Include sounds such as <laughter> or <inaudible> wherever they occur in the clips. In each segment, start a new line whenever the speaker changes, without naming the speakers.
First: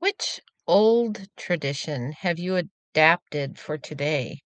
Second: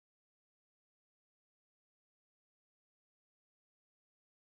Which old tradition have you adapted for today,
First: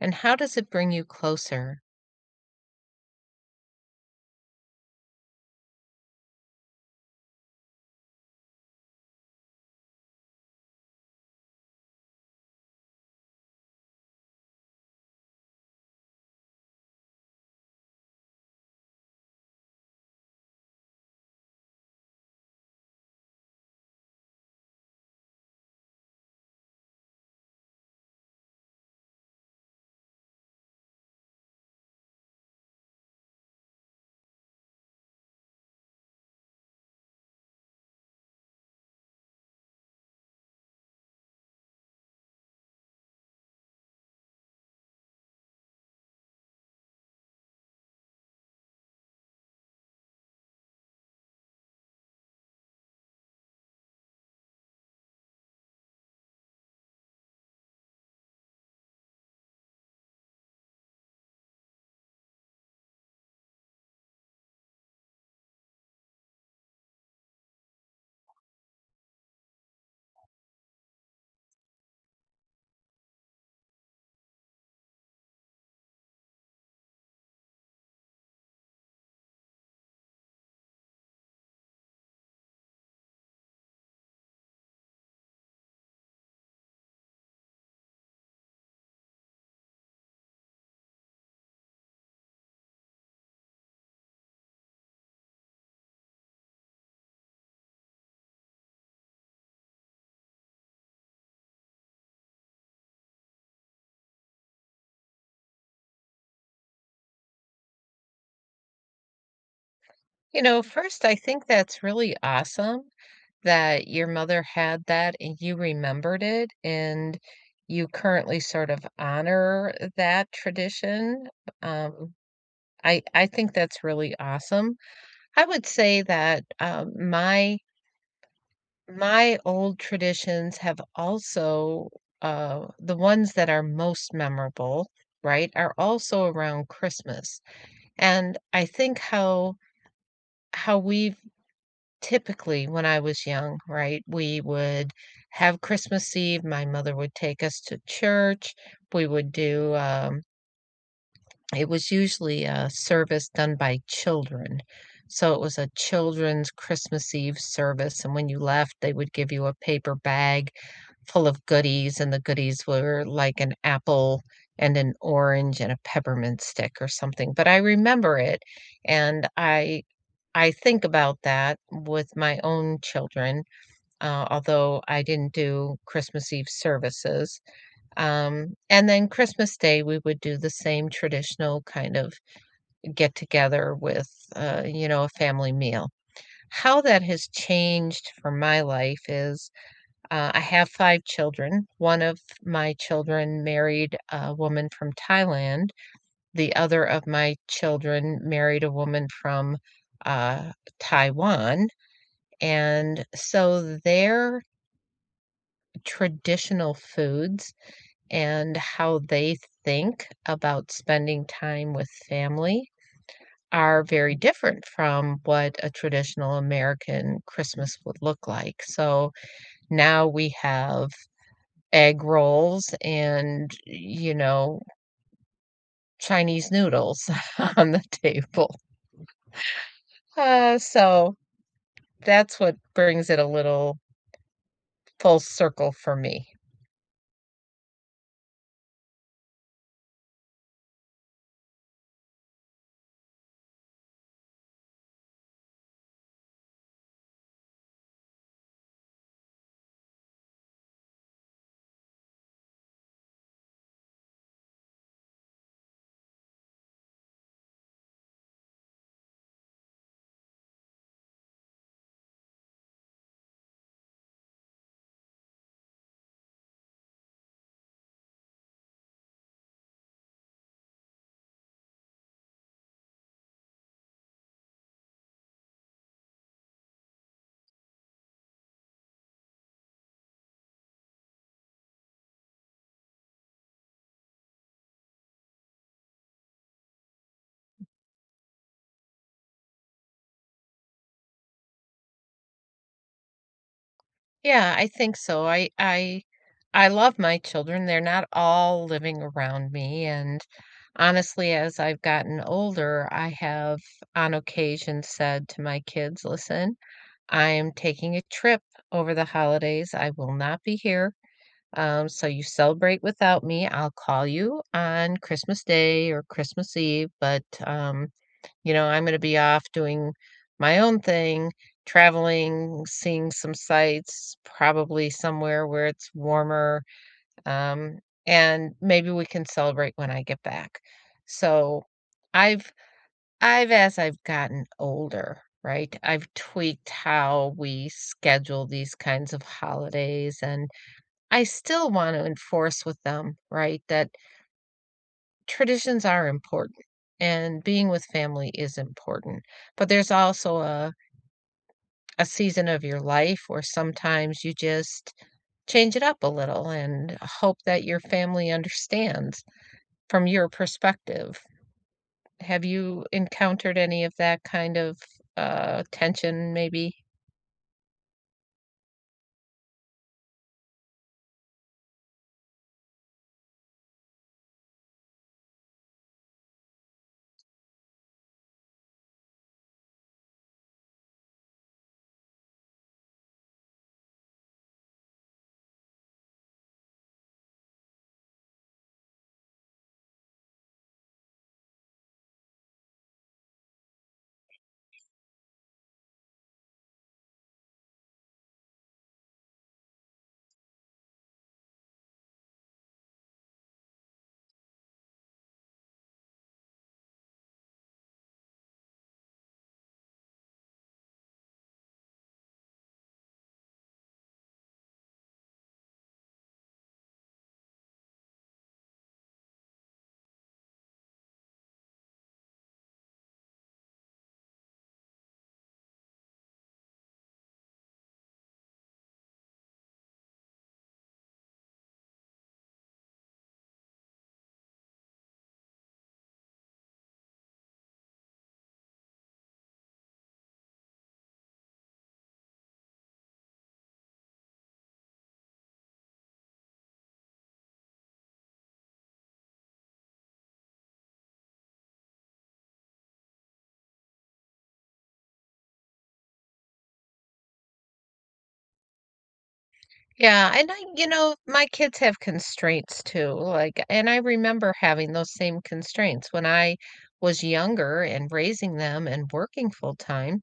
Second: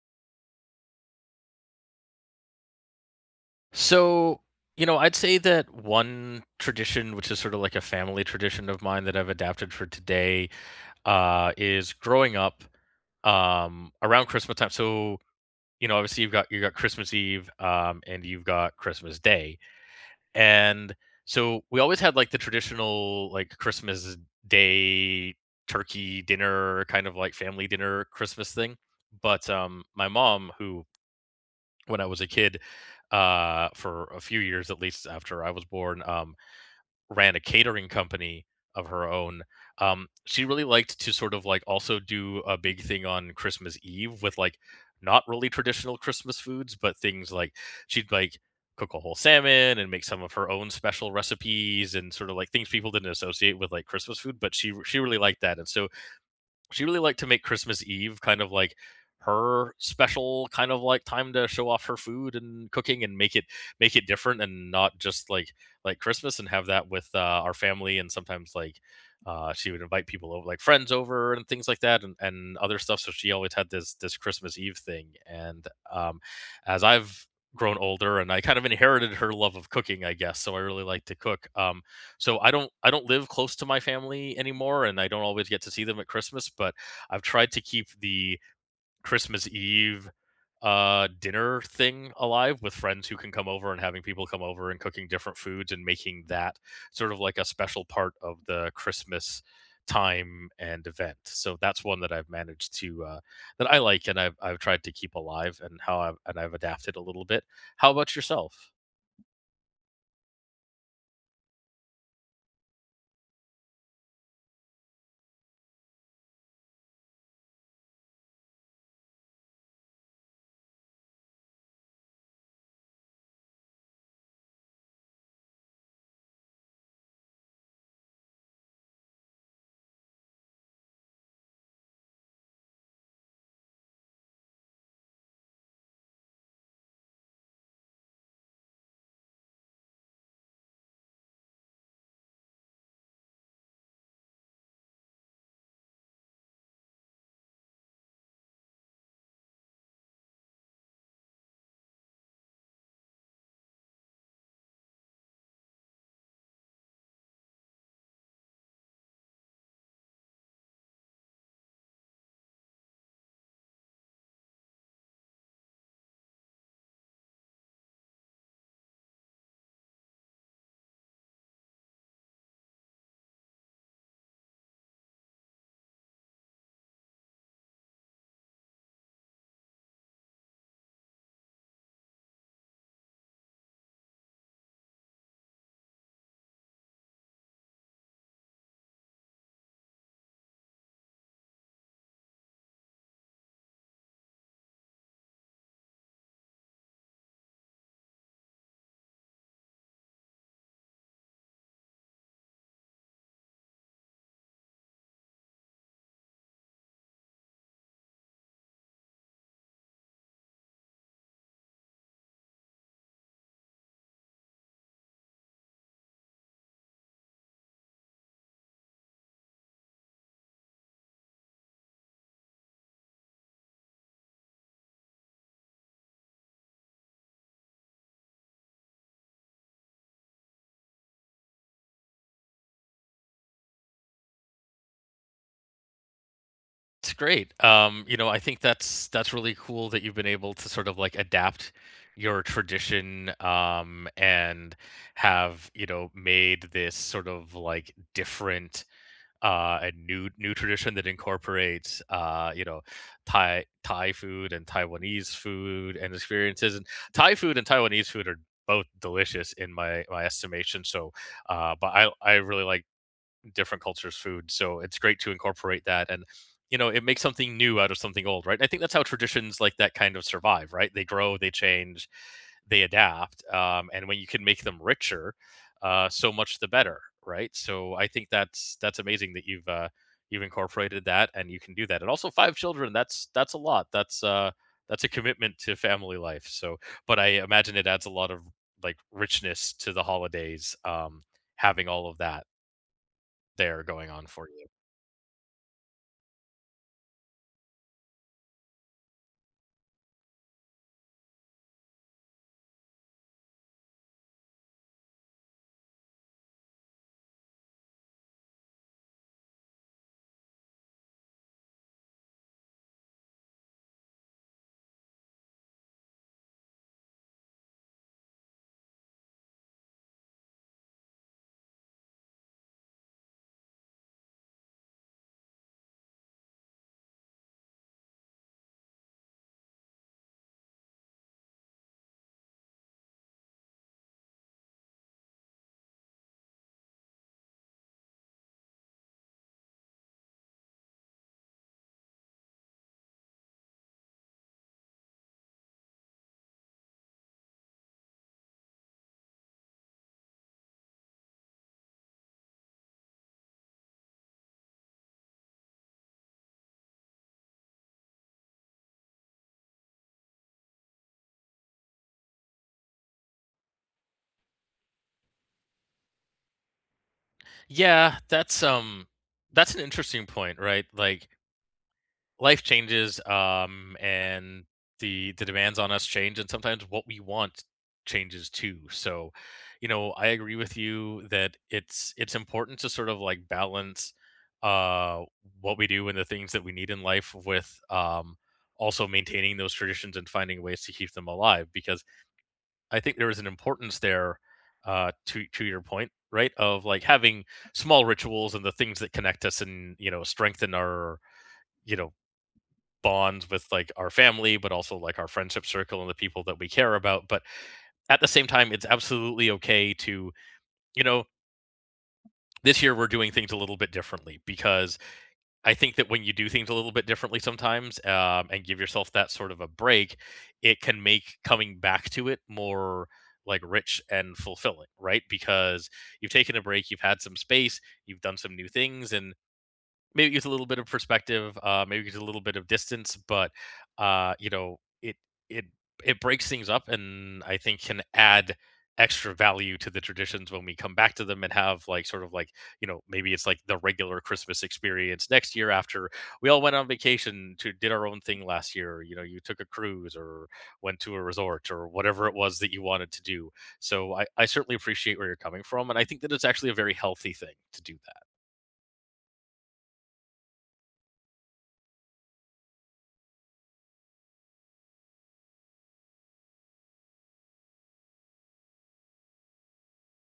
and how does it bring you closer?
So, I'd say that one tradition, which is sort of like a family tradition of mine that I've adapted for today, is growing up around Christmas time. So, obviously you got Christmas Eve, and you've got Christmas Day, and so we always had like the traditional like Christmas Day turkey dinner, kind of like family dinner Christmas thing. But my mom, who when I was a kid, for a few years at least after I was born, ran a catering company of her own. She really liked to sort of like also do a big thing on Christmas Eve with like not really traditional Christmas foods, but things like she'd like cook a whole salmon and make some of her own special recipes and sort of like things people didn't associate with like Christmas food, but she really liked that. And so she really liked to make Christmas Eve kind of like her special kind of like time to show off her food and cooking and make it different and not just like Christmas and have that with our family and sometimes like she would invite people over like friends over and things like that and other stuff, so she always had this Christmas Eve thing and as I've grown older and I kind of inherited her love of cooking, I guess, so I really like to cook, so I don't live close to my family anymore and I don't always get to see them at Christmas, but I've tried to keep the Christmas Eve dinner thing alive with friends who can come over and having people come over and cooking different foods and making that sort of like a special part of the Christmas time and event. So that's one that I've managed to that I like and I've tried to keep alive and how I've adapted a little bit. How about yourself?
You know, first, I think that's really awesome that your mother had that and you remembered it, and you currently sort of honor that tradition. Um, I think that's really awesome. I would say that my old traditions have also, the ones that are most memorable, right, are also around Christmas. And I think how we've typically, when I was young, right, we would have Christmas Eve. My mother would take us to church. We would do it was usually a service done by children. So it was a children's Christmas Eve service, and when you left, they would give you a paper bag full of goodies, and the goodies were like an apple and an orange and a peppermint stick or something. But I remember it, and I think about that with my own children, although I didn't do Christmas Eve services. And then Christmas Day, we would do the same traditional kind of get together with, you know, a family meal. How that has changed for my life is I have five children. One of my children married a woman from Thailand. The other of my children married a woman from uh, Taiwan. And so their traditional foods and how they think about spending time with family are very different from what a traditional American Christmas would look like. So now we have egg rolls and, you know, Chinese noodles <laughs> on the table. So that's what brings it a little full circle for me.
It's great. You know, I think that's really cool that you've been able to sort of like adapt your tradition and have, you know, made this sort of like different and new tradition that incorporates, you know, Thai food and Taiwanese food and experiences. And Thai food and Taiwanese food are both delicious in my estimation. So but I really like different cultures' food. So it's great to incorporate that, and you know, it makes something new out of something old, right? I think that's how traditions like that kind of survive, right? They grow, they change, they adapt. And when you can make them richer, so much the better, right? So I think that's amazing that you've incorporated that and you can do that. And also five children, that's a lot. That's a commitment to family life. So but I imagine it adds a lot of like richness to the holidays, having all of that there going on for
Yeah, I
you.
think so. I love my children. They're not all living around me, and honestly, as I've gotten older, I have on occasion said to my kids, "Listen, I am taking a trip over the holidays. I will not be here. So you celebrate without me. I'll call you on Christmas Day or Christmas Eve, but you know, I'm gonna be off doing my own thing, traveling, seeing some sights, probably somewhere where it's warmer, um, and maybe we can celebrate when I get back. So I've I've as I've gotten older, right, I've tweaked how we schedule these kinds of holidays, and I still want to enforce with them, right, that traditions are important and being with family is important, but there's also a season of your life where sometimes you just change it up a little and hope that your family understands from your perspective. Have you encountered any of that kind of, tension maybe?
Yeah, that's an interesting point, right? Like life changes and the demands on us change and sometimes what we want changes too. So, you know, I agree with you that it's important to sort of like balance uh what we do and the things that we need in life with also maintaining those traditions and finding ways to keep them alive because I think there is an importance there, to your point, right? Of like having small rituals and the things that connect us and, you know, strengthen our, you know, bonds with like our family, but also like our friendship circle and the people that we care about. But at the same time, it's absolutely okay to, you know, this year we're doing things a little bit differently because I think that when you do things a little bit differently sometimes, and give yourself that sort of a break, it can make coming back to it more like rich and fulfilling, right? Because you've taken a break, you've had some space, you've done some new things, and maybe it gives a little bit of perspective, maybe it gives a little bit of distance, but, you know, it it breaks things up and I think can add extra value to the traditions when we come back to them and have, like, sort of like, you know, maybe it's like the regular Christmas experience next year after we all went on vacation to did our own thing last year, you know, you took a cruise or went to a resort or whatever it was that you wanted to do. So I certainly appreciate where you're coming from, and I think that it's actually a very healthy thing to do that.
Yeah, and I you know, my kids have constraints too, like and I remember having those same constraints when I was younger and raising them and working full time.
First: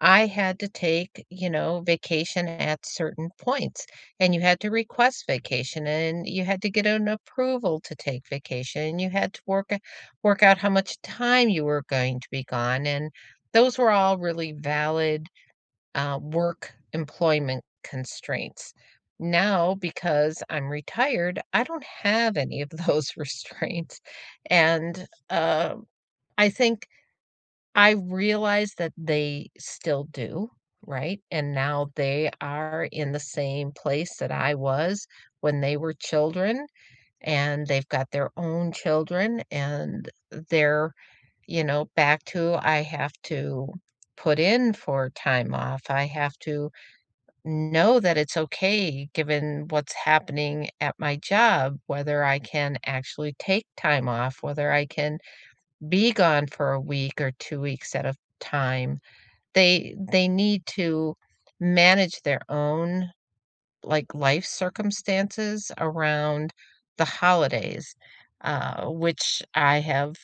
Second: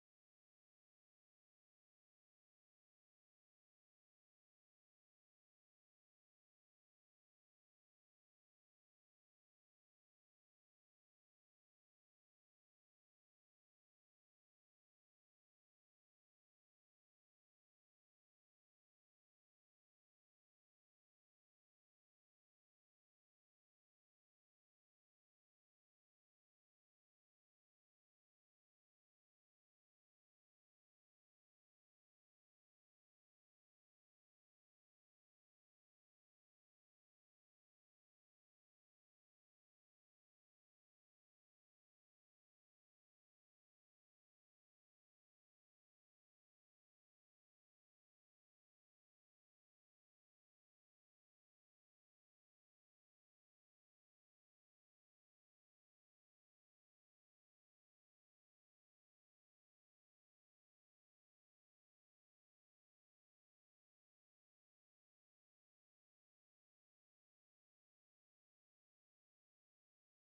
I had to take, you know, vacation at certain points and you had to request vacation and you had to get an approval to take vacation and you had to work out how much time you were going to be gone and those were all really valid work employment constraints. Now, because I'm retired, I don't have any of those <laughs> restraints. And I think I realize that they still do, right? And now they are in the same place that I was when they were children, and they've got their own children, and they're, you know, back to I have to put in for time off. I have to know that it's okay given what's happening at my job, whether I can actually take time off, whether I can be gone for a week or 2 weeks at a time. They need to manage their own, like, life circumstances around the holidays, which I have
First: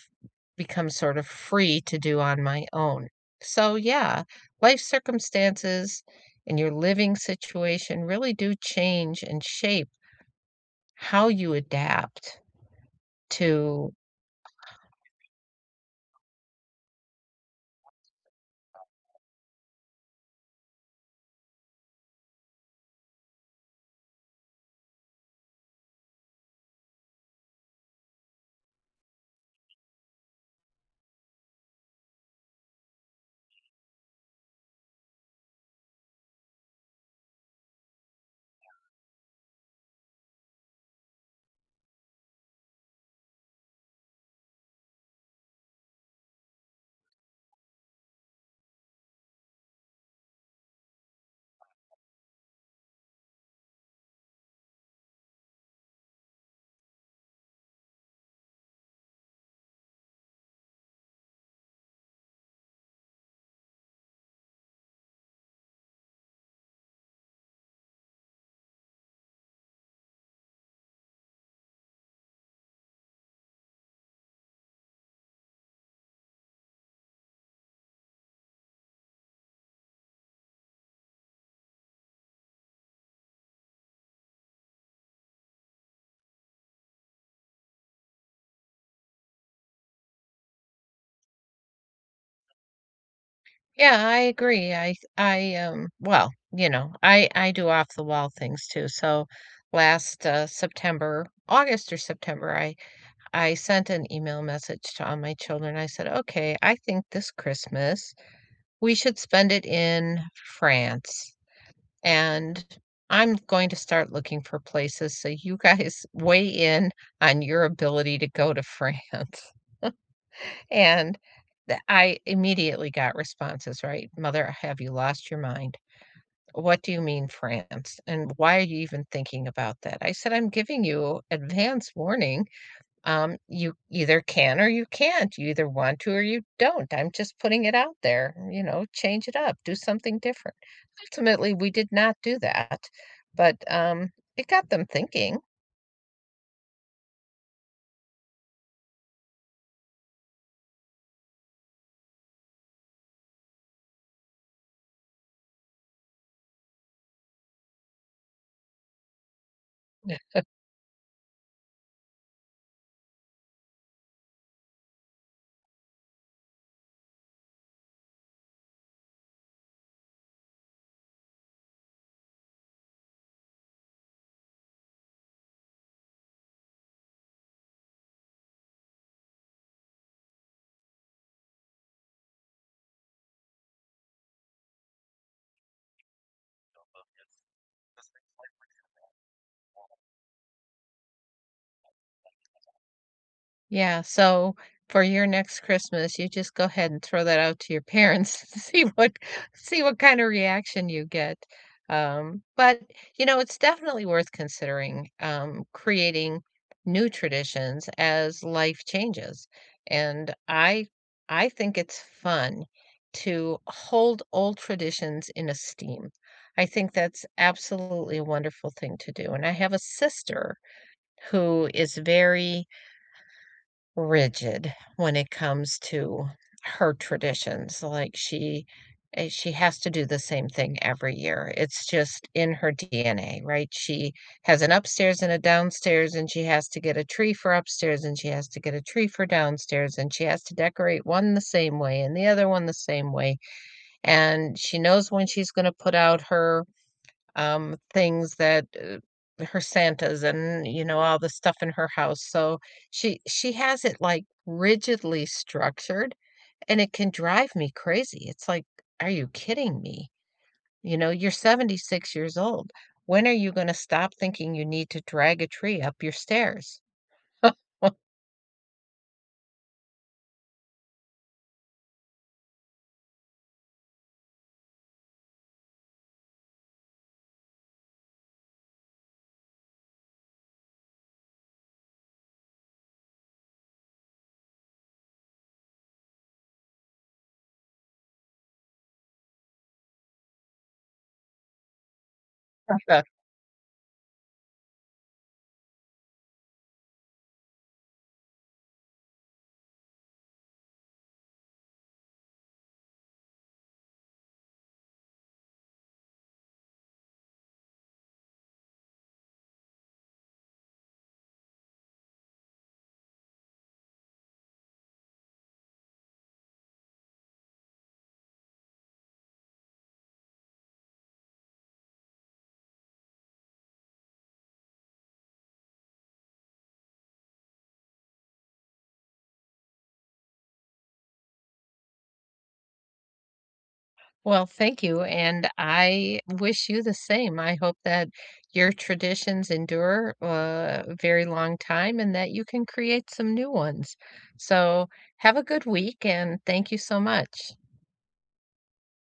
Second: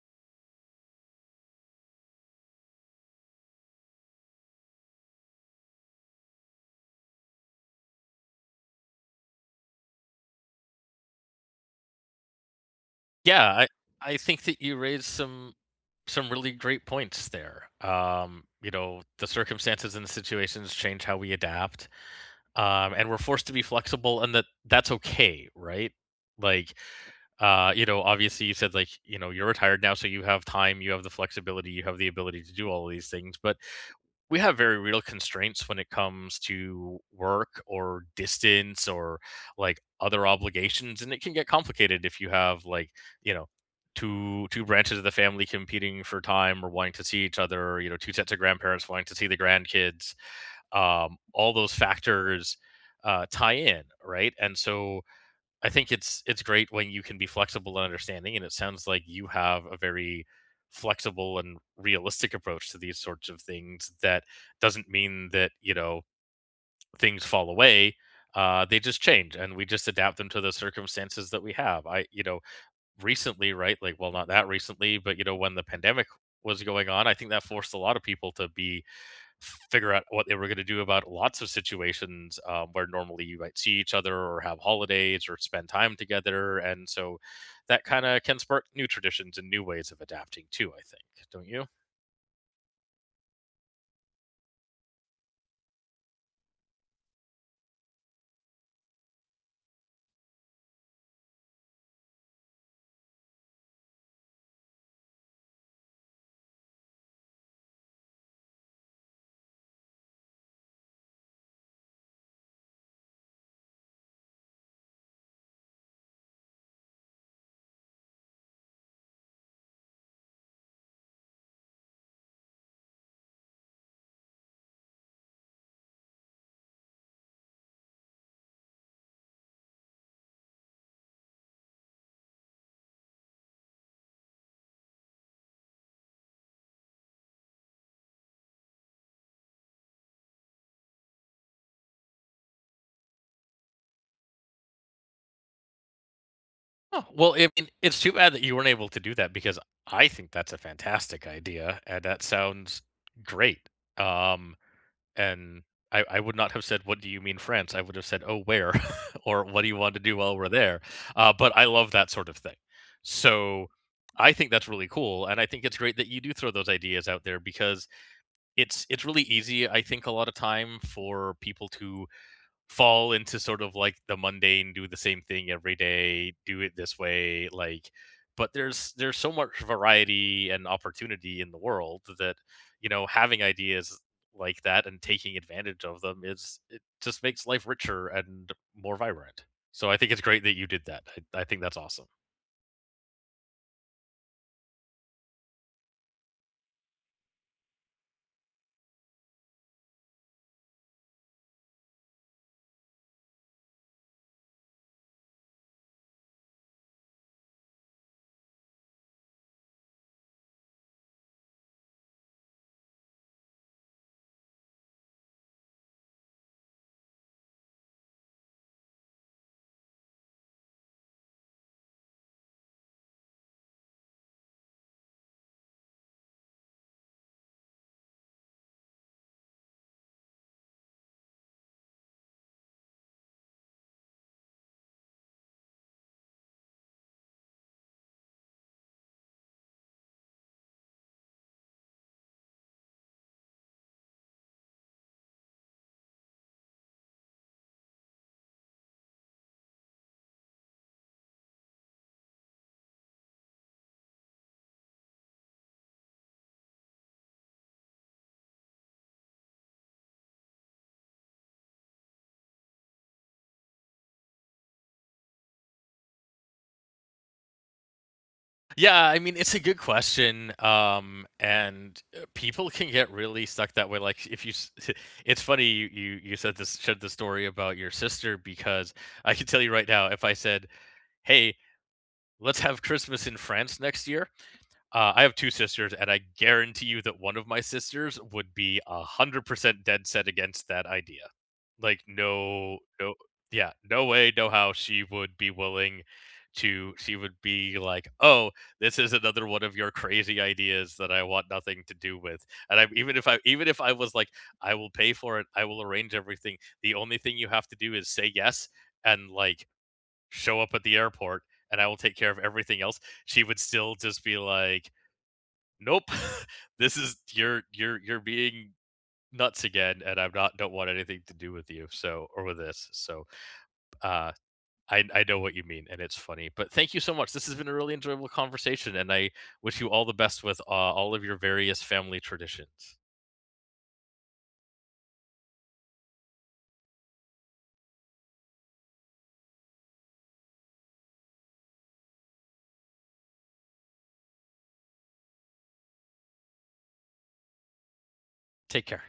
become sort of free to do on my own. So, yeah, life circumstances and your living situation really do change and shape how you adapt
Yeah, I
to.
I think that you raised some really great points there. You know, the circumstances and the situations change how we adapt, and we're forced to be flexible, and that's okay, right? Like you know, obviously you said, like, you know, you're retired now, so you have time, you have the flexibility, you have the ability to do all of these things, but we have very real constraints when it comes to work or distance or like other obligations, and it can get complicated if you have, like, you know, two branches of the family competing for time or wanting to see each other, or, you know, two sets of grandparents wanting to see the grandkids, all those factors tie in, right? And so I think it's great when you can be flexible and understanding, and it sounds like you have a very flexible and realistic approach to these sorts of things. That doesn't mean that, you know, things fall away; they just change, and we just adapt them to the circumstances that we have. I, you know, recently, right? Like, well, not that recently, but you know, when the pandemic was going on, I think that forced a lot of people to be figure out what they were going to do about lots of situations, where normally you might see each other or have holidays or spend time together. And so that kind of can spark new traditions and new ways of adapting too, I think, don't you?
Yeah, I agree. I well, you know, I do off the wall things too. So last September, August or September, I sent an email message to all my children. I said, "Okay, I think this Christmas we should spend it in France, and I'm going to start looking for places, so you guys <laughs> weigh in on your ability to go to France." <laughs> And the I immediately got responses, right? "Mother, have you lost your mind? What do you mean France? And why are you even thinking about that?" I said, "I'm giving you advance warning. You either can or you can't. You either want to or you don't. I'm just putting it out there. You know, change it up, do something different." Ultimately, we did not do that, but it got them thinking.
Oh, well, I mean, it's too bad that you weren't able to do that because I think that's a fantastic idea and that sounds great. Um, And I would not have said, "What do you mean France?" I would have said, "Oh, where?" <laughs> or "What do you want to do while we're there?" But I love that sort of thing. So I think that's really cool, and I think it's great that you do throw those ideas out there because it's really easy, I think, a lot of time for people to fall into sort of like the mundane, do the same thing every day, do it this way, like, but there's so much variety and opportunity in the world that, you know, having ideas like that and taking advantage of them is, it just makes life richer and more vibrant. So I think it's great that you did that. I think that's awesome.
Yeah, so for your next Christmas, you just go ahead and throw that out to your parents <laughs> and see what kind of reaction you get. But you know, it's definitely worth considering creating new traditions as life changes. And I think it's fun to hold old traditions in esteem. I think that's absolutely a wonderful thing to do. And I have a sister who is very rigid when it comes to her traditions. Like she has to do the same thing every year. It's just in her DNA, right? She has an upstairs and a downstairs and she has to get a tree for upstairs and she has to get a tree for downstairs and she has to decorate one the same way and the other one the same way. And she knows when she's going to put out her things that her Santas and you know all the stuff in her house. So she has it like rigidly structured, and it can drive me crazy. It's like, are you kidding me? You know, you're 76 years old. When are you going to stop thinking you need to drag a tree up your stairs? <laughs> What
Yeah, I mean, it's a good question. And people can get really stuck that way. Like, if you, s- <laughs> it's funny you said this, shared the story about your sister, because I can tell you right now, if I said, "Hey, let's have Christmas in France next year," I have 2 sisters, and I guarantee you that one of my sisters would be 100% dead set against that idea. Like, no
the.
no yeah, no way, no how she would be like, "Oh, this is another one of your crazy ideas that I want nothing to do with." And I'm even if I was like, "I will pay for it, I will arrange everything. The only thing you have to do is say yes and, like, show up at the airport, and I will take care of everything else," she would still just be like, "Nope." <laughs> This is you're being nuts again, and I'm not don't want anything to do with you, or with this. So, uh, I know what you mean, and it's funny. But thank you so much. This has been a really enjoyable conversation, and I wish you all the best with, all of your various family traditions.
Well, thank you. And I wish you the same. I hope that your traditions endure a very long time and that you can create some new ones. So, have a good week and thank you so much.
Take care.